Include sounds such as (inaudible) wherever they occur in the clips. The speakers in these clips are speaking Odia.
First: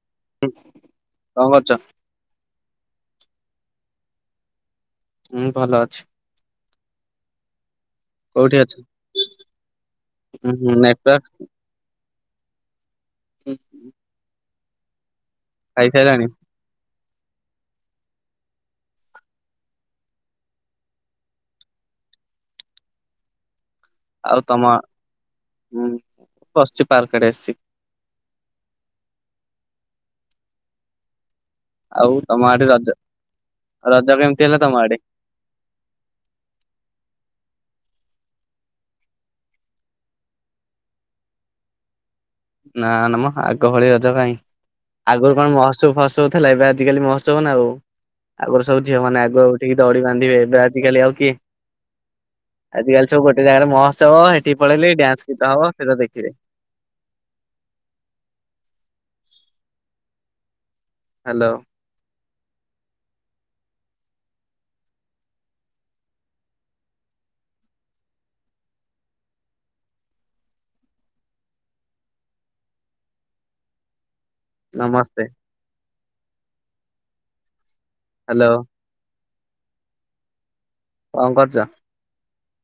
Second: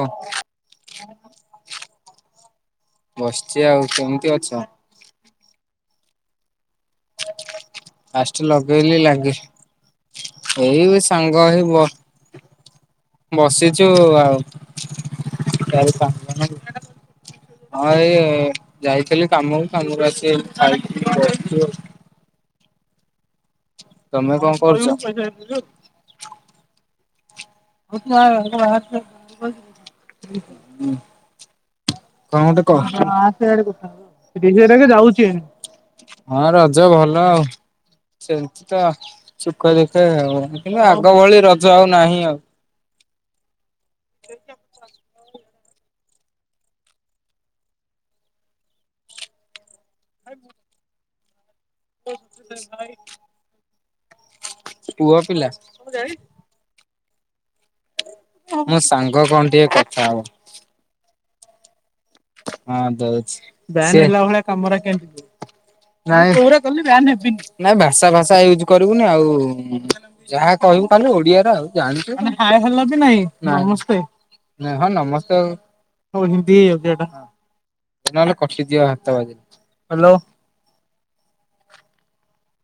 ଓ କଣ କରୁଛ? ବସିଚି ଆଉ କେମତି ଅଛ? ହୁଁ ଭଲ ଅଛି। ଫଷ୍ଟ କୋଉଠି ଅଛ? ଲଗେଇଲି ଲାଗି ହୁଁ ହୁଁ ଏଇ ନେଟୱାର୍କ ସାଙ୍ଗ ହେଇ ବ ବସିଚୁ ଆଉ ଚାରି ଖାଇସାରିଲାଣି? ପାଞ୍ଚଜଣ। ହଁ ଏଇ ଯାଇଥିଲି କାମକୁ କାମରୁ ଆସି ଖାଇକି ବସଚୁ ଆଉ। ତମେ ଆଉ କଣ ତମ କରୁଛ? କଣ ଗୋଟେ କହ? ଉଁ ବସଚି ପାର୍କ ଆଡେ ଆସଚି। (unintelligible) ଆଉ ତମ ଆଡେ ରଜ କଣ ରଜ କେମିତି ହେଲା ଗୋଟେ ତମ ଆଡେ? କହ। ହଁ ରଜ ଭଲ ଆଉ। ସେମିତି ତ ସୁଖେ ଦୁଃଖେ ଆଉ କିନ୍ତୁ ଆଗ ଭଳି ରଜ ଆଉ ନାହିଁ ଆଉ। ନା ନା ମ ଆଗ ଭଳି ରଜ କାଇଁ। ଆଗରୁ କଣ ମହୋତ୍ସବ ଫହତ୍ସବ ଥିଲା ଏବେ ଆଜିକାଲି ମହୋତ୍ସବ ନା ଆଉ ଆଗରୁ ସବୁ ଝିଅ ମାନେ ଆଗ ଆସିକି ଦୋଳି ବାନ୍ଧିବେ ତ ଆଜିକାଲି ଆଉ କିଏ ଆଜିକାଲି ସବୁ ଗୋଟେ ଜାଗାରେ ମହୋତ୍ସବ ହେ ସେଠିକି ପଳେଇଲେ ପୁଅ ଡ୍ୟାନ୍ସ ପିଲା ଗୀତ ହବ ସେଟା ଦେଖିବେ। ଓ ମୋ ସାଙ୍ଗ କଣ ଟିକେ କଥା ହବ। ହାଲୋ। ହଁ ଦୋଉଛି ସିଏ ନାଇଁ ନାଇଁ ଭାଷା ଫାଷା ୟୁଜ କରିବୁନି ଆଉ ଯାହା କହିବୁ ଖାଲି ଓଡିଆରା ଆଉ ଜାଣିଚୁ ନା। ନାଇଁ ହଁ ନମସ୍ତେ ଆଉ। ନହେନେ ହ୍ୟାଲୋ କଟିଯିବ ହାତ ବାଜିକି। କଣ କରୁଚ?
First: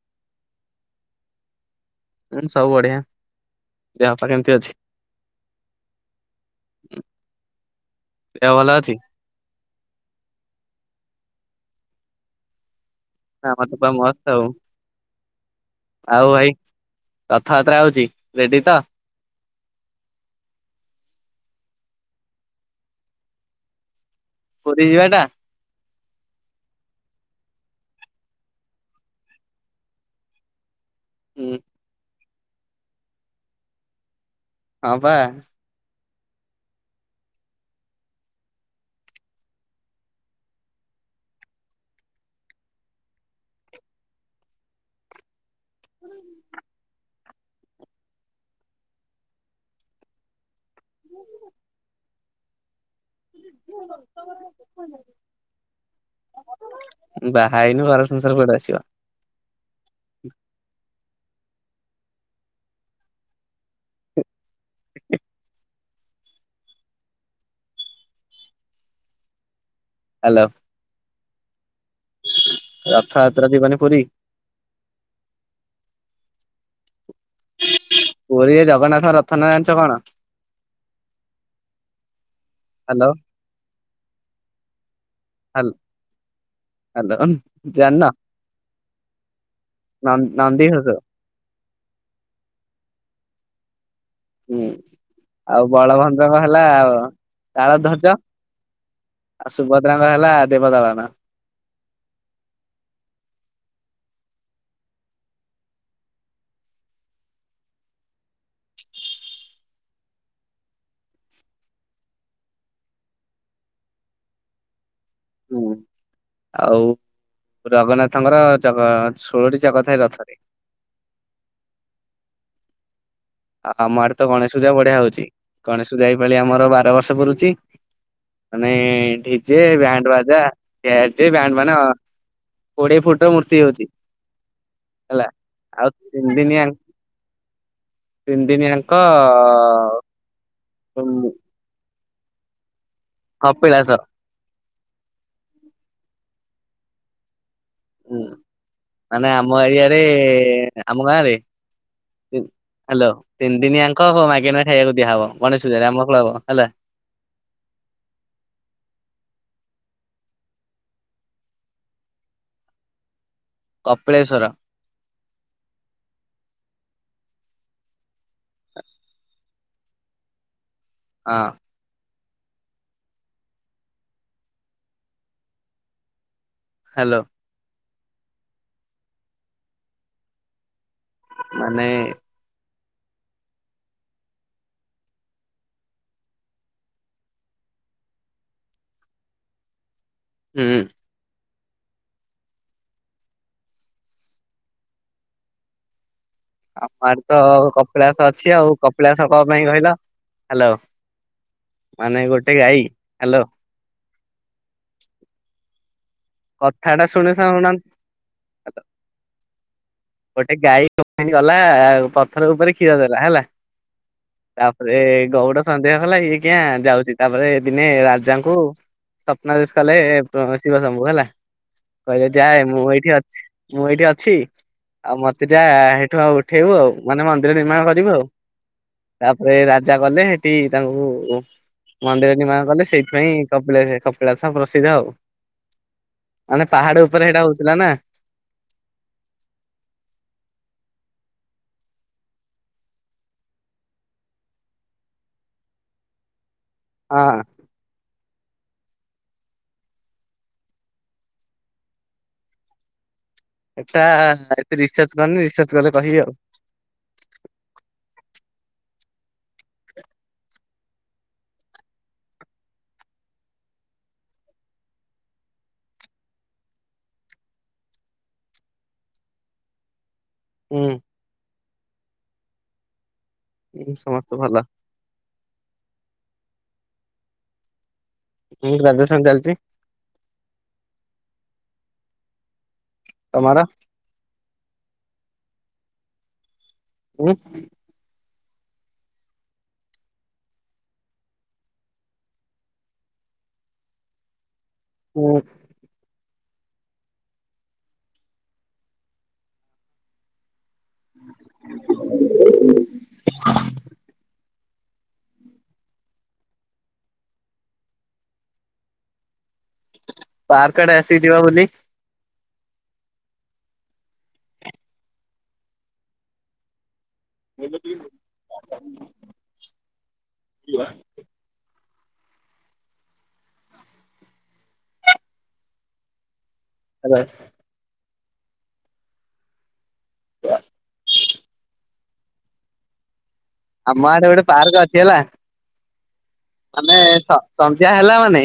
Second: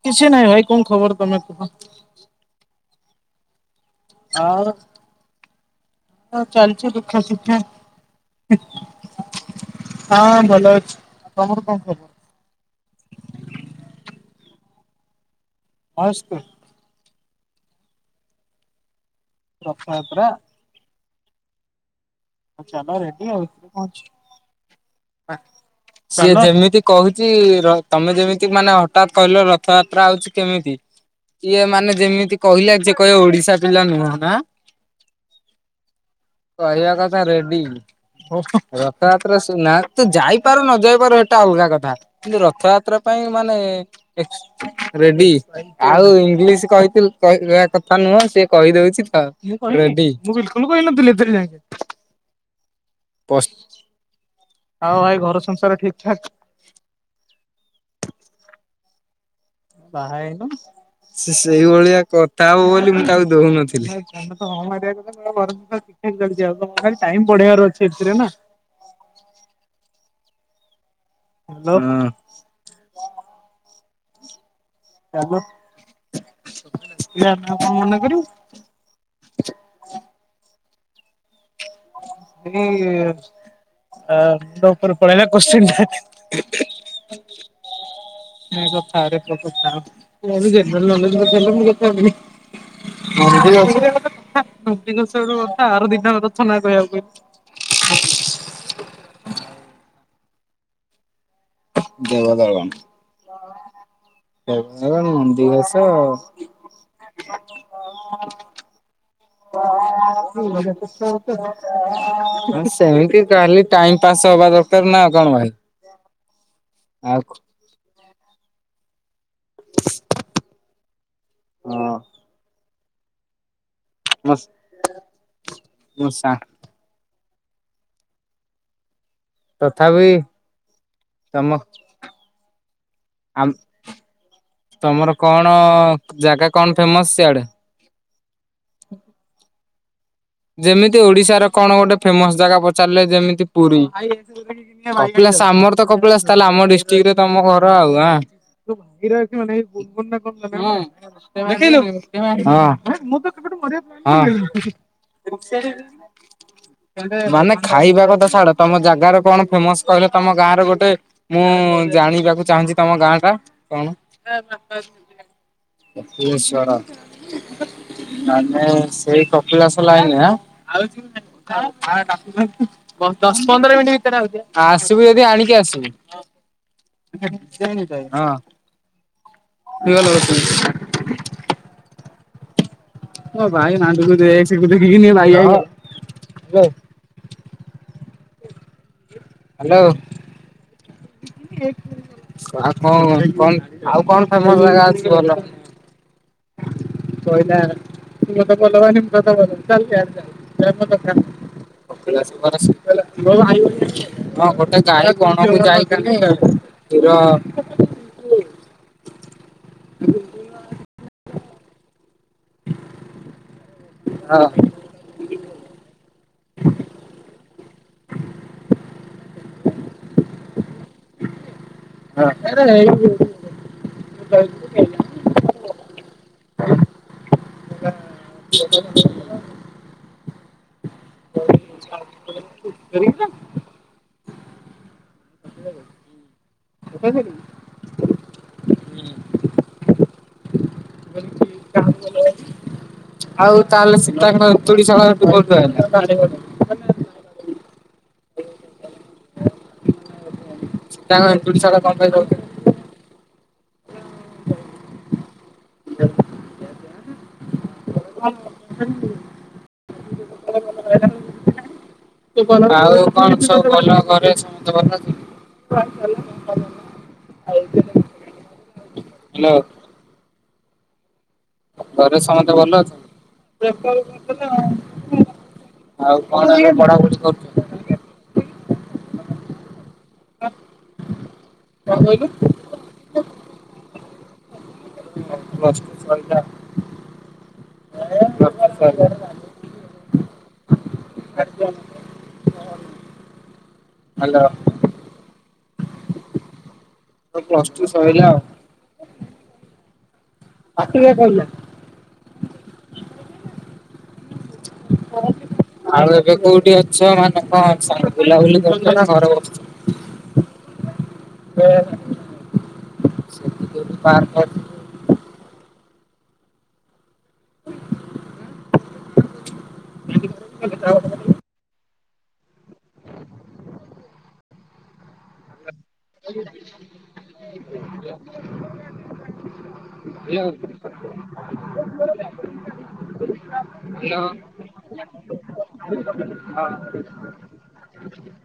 କିଛି ନାଇଁ ଭାଇ କଣ ଖବର ତମେ କୁହ? ଉଁ ସବୁ ବଢିଆ ଦେହପା କେମତି ଆଉ ଅଛି? ହଁ ଚାଲଚି ଦୁଖେସୁଖେ। ଦେହ ଭଲ ଅଛି? ହଁ ଭଲ ଅଛି ତମର କଣ ଖବର। ନା ଆମର ତ ପୁରା ମସ୍ତ ଆଉ ମସ୍ତ ଆଉ ଭାଇ ରଥଯାତ୍ରା ଆଉଚି ରେଡି ତ? ରଥଯାତ୍ରା ଚାଲ ରେଡି ଆଉ କଁ ଅଛି। ପୁରୀ ଯିବେ ନା? ନା। ସିଏ ଯେମିତି କୋହୁଚି ର ତମେ ଯେମିତି ମାନେ ହଠାତ୍ କହିଲ ରଥଯାତ୍ରା ଆଉଚି କେମିତି ହୁଁ ଇଏ ମାନେ ଯେମିତି କହିଲା ଯିଏ କହିବ ଓଡିଶା ପିଲା ନୁହଁ ନା। ହଁ ପା। କହିବା କଥା ରେଡି। ଓହୋଃ, ରଥଯାତ୍ରା ଶୁଣେନା, ତୁ ଯାଇପାରୁ ନ ଯାଇ ପାରୁ ହେଟା ଅଲଗା କଥା। କିନ୍ତୁ ରଥଯାତ୍ରା ପାଇଁ ମାନେ ଏକ୍ସ ରେଡି। ଆଉ ଇଂଲିଶ କହିଥିଲେ କହିବା କଥା ନୁହଁ, ସିଏ କହିଦଉଛି ତ ରେଡି। ମୁଁ ବିଲକୁଲ୍ କହି ନଥିଲି ଏଥିରେ ଯାଏଁ। ଆଉ ଭାଇ ଘର ସଂସାର ଠିକ୍ ଠାକ୍? ଉଁ ବାହା ହେଇନୁ ଘର ସଂସାର କୁଆଡୁ ଆସିବ? ବାହା ହେଇନୁ? ସିଏ ସେଇଭଳିଆ କଥା ହବ ବୋଲି ମୁଁ ତାକୁ ଦଉନଥିଲି। ଆମେ ତ ହଁ ମାରିବା କଥା। (inaudible) ଆଉ ତମକୁ ଖାଲି ଟାଇମ ବଢେଇବାର ଅଛି ଏଥିରେ ନା। ହାଲୋ। ହାଲୋ? ହଁ। ରଥଯାତ୍ରା ଯିବନି ପୁରୀ? ଚାଲ, (unintelligible) ମନା କରିବୁ। ପୁରୀରେ ଜଗନ୍ନାଥ ରଥ ନା ଜାଣିଛ କଣ? ହାଲୋ (unintelligible) ଆ (unintelligible) ଉପରୁ ପଳେଇ ଆଇଲା କୋଶ୍ଚିନ୍ ହାଲୋ ଟା। ହାଲୋ ଜାଣିନ ନନ୍ଦିଘୋଷ ହୁଁ ଆଉ (unintelligible) (inaudible) (inaudible) ବଳଭଦ୍ରଙ୍କ ହେଲା ଅ କହିଲି। ତାଳଧ୍ବଜ ଆଉ ସୁଭଦ୍ରାଙ୍କ ହେଲା ଦେବଦଳନ। ଦେବଦଳନ। ଦେବଦଳନ, ନନ୍ଦିଘୋଷ। (inaudible) ସେମିତି କାଲି ଟାଇମ ପାସ୍ ହବା ଦର। (unintelligible) ହଁ, ଆଉ ଜଗନ୍ନାଥଙ୍କର ଜଗ ଷୋଳଟି ଚକ ଥାଏ ରଥରେ। ହଁ। ଆ ଆମ ଆଡେ ତ ମୋ ଗଣେଶ ପୂଜା ବଢିଆ ହଉଛି ଗଣେଶ ପୂଜା ମୋ ସା ଏଇପଲି ଆମର ବାର ବର୍ଷ ପୁରୁଚି। ମାନେ ଏଠି ବିଜେ, ତଥାପି ବ୍ୟାଣ୍ଡ ବାଜା ଏଠି ତମ ବ୍ୟାଣ୍ଡ ମାନେ କୋଡ଼ିଏ ଫୁଟ ଆମ ମୂର୍ତ୍ତି ହଉଛି। ହେଲା। ଆଉ ତିନି ଦିନିଆ (inaudible) ତିନି ଦିନିଆଙ୍କ କପିଳାସ (inaudible) (inaudible) ହୁଁ ମାନେ ଆମ ଏରିଆରେ ଆମ ଗାଁ ରେ (unintelligible) ହଁ। ଦିଆ ହବ ଗଣେଶ ପୂଜାରେ ରେ ହଁ। ଆମ କ୍ଲବ୍ ହେଲା। (inaudible) (inaudible) କପିଳେଶ୍ଵର (inaudible) ହଁ (inaudible) (inaudible) ହ୍ୟାଲୋ (unintelligible) ମାନେ (unintelligible) ହ୍ୟାଲୋ? ହୁଁ। ଆଉ କଣ କଣ ଆଉ କଣ ଫେମସ୍ ଜାଗା ଅଛି ଭଲ? ଆମ ଆଡେ ତ କୋଇିଲ କପିଳାସ ତୁ ମୋ ଅଛି ତ ଆଉ ବଲ ମୁଁ ତ କପିଳାସ ତ କଣ ବଲ ପାଇଁ କହିଲ ଚାଲ ହ୍ୟାଲୋ ମାନେ ଗୋଟେ ଗାଈ ହ୍ୟାଲୋ (unintelligible) ହଁ ଗୋଟେ ଗାଈ (unintelligible) କଣକୁ ଯାଇଥି କଥାଟା ଶୁଣି ସାରୁ (unintelligible) ଗୋଟେ ଗାଈ କୀ (unintelligible) ଗଲା ଆଉ ପଥର ଉପରେ କ୍ଷୀର ଦେଲା ହେଲା ହଁ। ତାପରେ ଗଉଡ଼ ସନ୍ଧ୍ୟା ହେଲା ଇଏ କିଆଁ ଯାଉଛି ତାପରେ ଦିନେ ରାଜାଙ୍କୁ ସ୍ୱପ୍ନାଦେଶ କଲେ ଶିବଶମ୍ଭୁ ହେ କହିଲେ ଯାଏ ଆରେ ମୁଁ ଏଇ ଏଇଠି ଅଛି ମୁଁ ଏଇଠି ଅଛି ଆଉ ମତେ ଯା ସେଇଠୁ ଆଉ ଉଠେଇବୁ ଆଉ ମାନେ ମନ୍ଦିର ନିର୍ମାଣ କରିବୁ ଆଉ। (unintelligible) ତାପରେ ରାଜା ଗଲେ ହେଠି ତାଙ୍କୁ ମନ୍ଦିର ନିର୍ମାଣ କଲେ ସେଇଥିପାଇଁ କପିଳା କପିଳାସ ପ୍ରସିଦ୍ଧ ଆଉ। ବଝିଲ? ମାନେ ପାହାଡ଼ ଉପରେ ସେଇଟା ହଉଥିଲା ନା। (unintelligible) ଆଉ ତାହେଲେ ସୀତାଙ୍କ ଏନ୍ତୁଡ଼ିସାଳ ହେଠୁ କୋଉଠି ଆସିଲା? ହଁ। ସୀତାଙ୍କ ଏନ୍ତୁଡ଼ିସାଳ କଣ ପାଇଁ କହୁଛ ଏଟା ଏତେ ରିସର୍ଚ୍ଚ କରନି ରିସର୍ଚ୍ଚ କଲେ କହିବି ଆଉ। (unintelligible) (unintelligible) ଆଉ କଣ ସବୁ ଭଲ ଘରେ ସମସ୍ତେ ଭଲ ଅଛ ହ୍ୟାଲୋ। ହୁଁ। ଘରେ ସମସ୍ତେ ଭଲ ଅଛନ୍ତି? ସମସ୍ତେ ଭଲ। ଆଉ କଣ ପଢ଼ାପଢ଼ି କରୁଛ? ହୁଁ ଗ୍ରାଜୁଏସନ ଚାଲିଛି। କଣ କହିଲୁ? ତମର? ମୋର ପ୍ଲସଟୁ ସରିଲା। ହୁଁ। (unintelligible) ହ୍ୟାଲୋ। ହୁଁ। ମୋର ପ୍ଲସ ଟୁ ସରିଲା ଆଉ। ପାଟିରେ କହିଲା (unintelligible) ଆଉ ଏବେ କୋଉଠି ଅଛ ମାନେ କଣ ବୁଲାବୁଲି କରୁଛ ନା ଘର ବ ପାର୍କ ଆଡେ ଆସିିଛି ବା ବୁଲି। ସେ କୌଠି ପାର୍କ ଅ (unintelligible) (unintelligible) (inaudible) (unintelligible) (unintelligible) ଆମ ଆଡେ ଗୋଟେ ପାର୍କ ହେଲୋ ଅଛି ହେଲା ମାନେ ସ ହଁ। ସନ୍ଧ୍ୟା ହେଲା ମାନେ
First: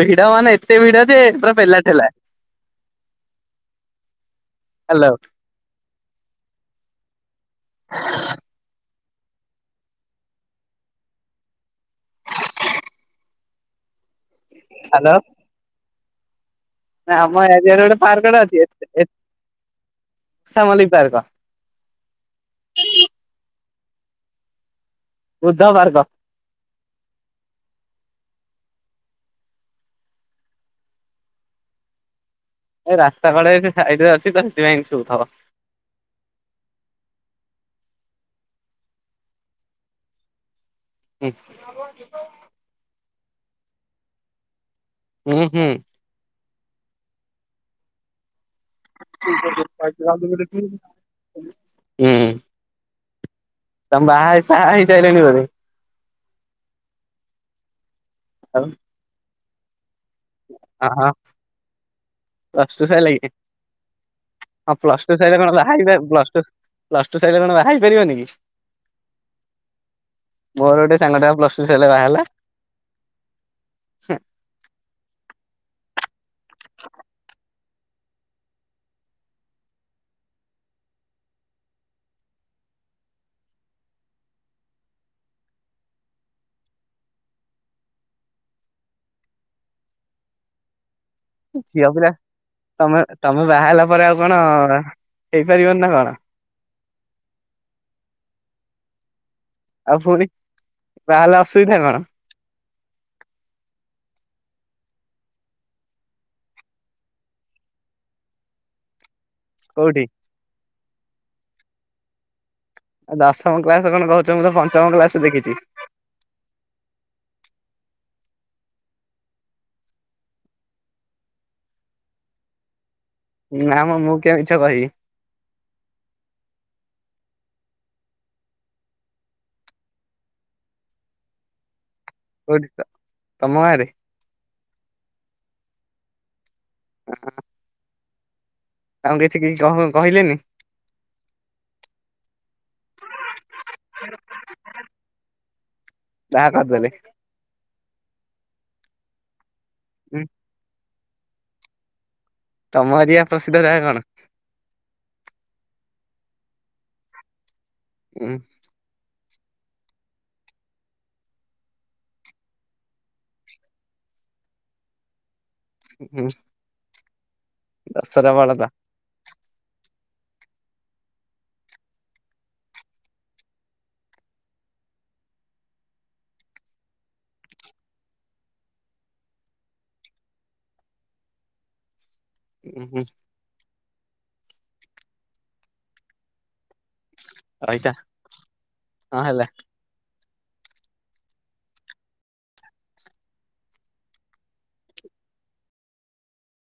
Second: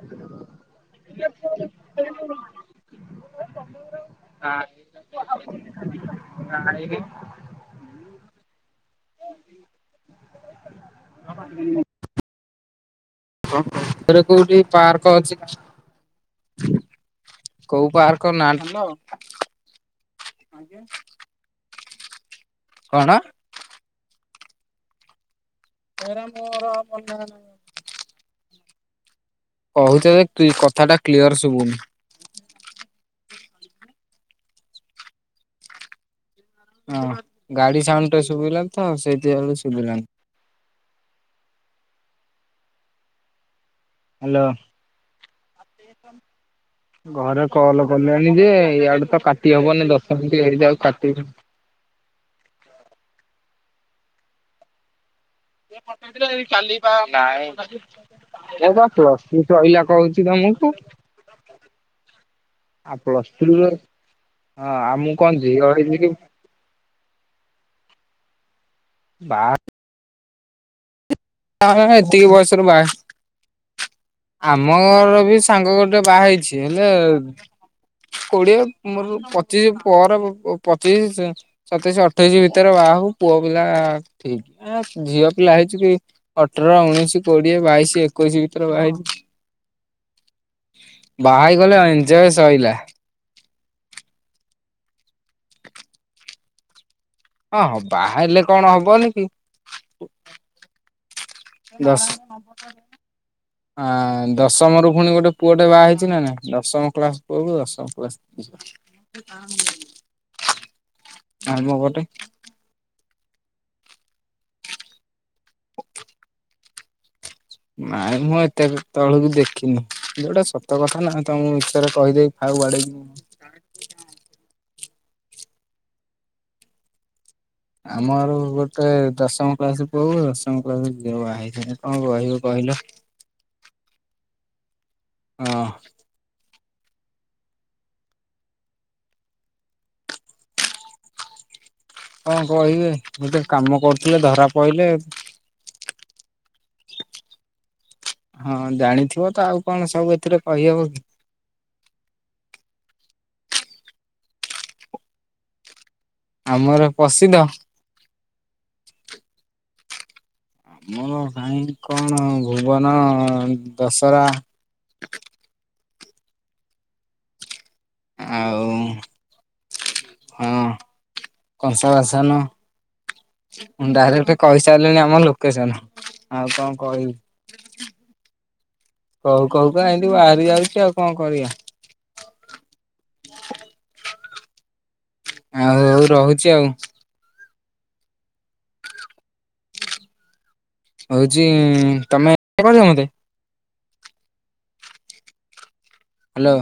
ଭିଡ ମାନେ ଏତେ ଭିଡ ଯେ ପୁରା ପେଲା ଠେଲା। ନ। ହ୍ୟାଲୋ ନାଇଁ। ହ (unintelligible) ହଁଁ। ହ (inaudible) ଖର କୋଉଠି ପାର୍କ ଅଛି? ନା ଆମ ରାଜ୍ୟରେ ଗୋଟେ ପାର୍କଟେ ନା ଅଛି। ଏସ ଏସ ସା ମଲି ପାର୍କ। କଣ? ବୁଧବାର୍ ଟା ମୋର ପନାର ନାହିଁ। କହୁଛ ଯେ କି କଥାଟା କ୍ଲିୟର ଶୁଭୁନି। ଏ ରାସ୍ତା କଡରେ ସେ ସାଇଟରେ ଅଛି ତ ସେଥିପାଇଁ ଏମିତି ସୁଭୁଥିବ। ହଁ ଗାଡି ସାଉଣ୍ଡ ଟା ଶୁଭିଲା ତ ସେଇଥିବେଳୁ ଶୁଭିଲାନି। ଉଁ। ଆ (unintelligible) ହ୍ୟାଲୋ। ହୁଁ ହୁଁ। ଘରେ କଲ କଲେଣି ଯେ ଇଆଡେ ତ କାଟି ହବନି ଦଶମିନିଟ ହେଇଯାଉ କାଟିବି। ହୁଁ। ତମେ ବାହା ସାହା ହେଇ ସାଇଲଣି ବୋଧେ। ନାଁଇ। ଆଉ ମୋର ପ୍ଲସ ଟୁ ଶଇଲା କହୁଚି। କି କାମକୁ। ହଁ ହଁ ପ୍ଲସ ଟୁ ସଇଲା କି? ର ହଁ ଆଉ ପ୍ଲସ ମୁଁ ଟୁ ସଇଲେ କଣ ଝିଅ ବାହାହେଇ ହେଇଛି ପା କି ପ୍ଲସ ଟୁ ପ୍ଲସ୍ ଟୁ ସଇଲେ କଣ ବାହା ହେଇପାରିବନି କି? ବା ମୋର ଗୋଟେ ସାଙ୍ଗଟେ ପା ପ୍ଲସ ଟୁ ହଁ ସଇଲା ବାହା ହେଲା ଏତିକି ବୟଷରୁ ବାହା ଆମ ଘର ବି ସାଙ୍ଗ ଗୋଟେ ବାହା ହେଇଛି ହେଲେ କୋଡିଏ ମୋର ପଚିଶ ପରେ ପ ପ ପଚିଶ ସତେଇଶ ଅଠେଇଶି ଭିତରେ ବାହା ହବୁ ପୁଅ ପିଲା ଠିକ। ଏ ଝିଅ ପିଲା ହେଇଚୁ କି। ଅଠର ଉନେଇଶି କୋଡିଏ ବାଇଶି ଏକୋଇଶି ଭିତରେ ବାହାହେଇଯିବୁ। ବାହା ହେଇଗଲେ ଝିଅ ପିଲା ଏଂଜୟେ ସଇଲା। ତମେ ତମେ ବାହା ହେଲା ପରେ ଆଉ କଣ ହେଇପାରିବନି ନା କଣ? ହଁ ବାହା ହେଲେ କଣ ହବନି କି। ଆଉ ପୁଣି ବାହାହେଲେ ଅସୁବିଧା କଣ? କମ୍ପ୍ୟୁଟର ଆଁ ଦଶମ ରୁ ପୁଣି ଗୋଟେ ପୁଅ ଟେ ବାହା ହେଇଛି ନା ନାଇ। ଦଶମ କ୍ଲାସ ପୁଅକୁ ଦଶମ (unintelligible) କୋଉଠି? ନାଇମ ଗୋଟେ। ଦଶମ କ୍ଲାସ କଣ କହୁଛ ମୁଁ ତ ପଞ୍ଚମ କ୍ଲାସରୁ ଦେଖିଛି। ନାଇଁ, ମୁଁ ଏତେ ବି ତଳକୁ ଦେଖିନି। ଯୋଉଟା ସତ କଥା ନା ତମକୁ ମିଛରେ କହିଦେବି। ଆଉ ଆଡେ ନା ମଁ, ମୁଁ କିଆଁ ମିଛ କହିବି? ଆମର ଗୋଟେ ଦଶମ କ୍ଲାସ ପୁଅ କୁ ଦଶମ କ୍ଲାସ ଝିଅ ବାହା ହେଇଚି। କଣ କହିବ। କହିଲ ଓଡିଶା ତମ ଗାଁରେ? ହଁ। (inaudible) ତାଙ୍କୁ କିଛି କିଛି କ କ କହିଲେନି? କଣ କହିବେ? ଏ ତ କାମ କରୁଥିଲେ ଧରା ପଇଲେ। ଯାହା କରଦେଲେ। ହଁ, ଜାଣିଥିବ ତ ଆଉ କଣ ସବୁ ଉଁ ଏଥିରେ କହିହବ କି? ତମ ଏରିଆ ପ୍ରସିଦ୍ଧ ଗାଁ କଣ? ଆମର ପ୍ରସିଦ୍ଧ? ହୁଁ। ମୋର ଭାଇ କଣ ଭୁବନ, ଦଶହରା। ଉ ହୁଁ। ଦଶରା ବଳଦ ଆଉ ହଁ କଂସା ବାସନ। ମୁଁ ଡାଇରେକ୍ଟ କହିସାରିଲିଣିି ଆମ ଲୋକେସନ। ଆଉ କଣ କହିବି? କହୁ କହୁ କା ଏମତି ବାହାରି ଯାଉଚି। ଆଉ କଣ କରିବା। ଉ ହୁଁ। ଆଉ ହଉ ରହୁଚି ଆଉ। ରଇତା। ହଁ ହେଲା। ହଉଛି ତମେ ବେ କରିବ ମୋତେ? ହାଲୋ।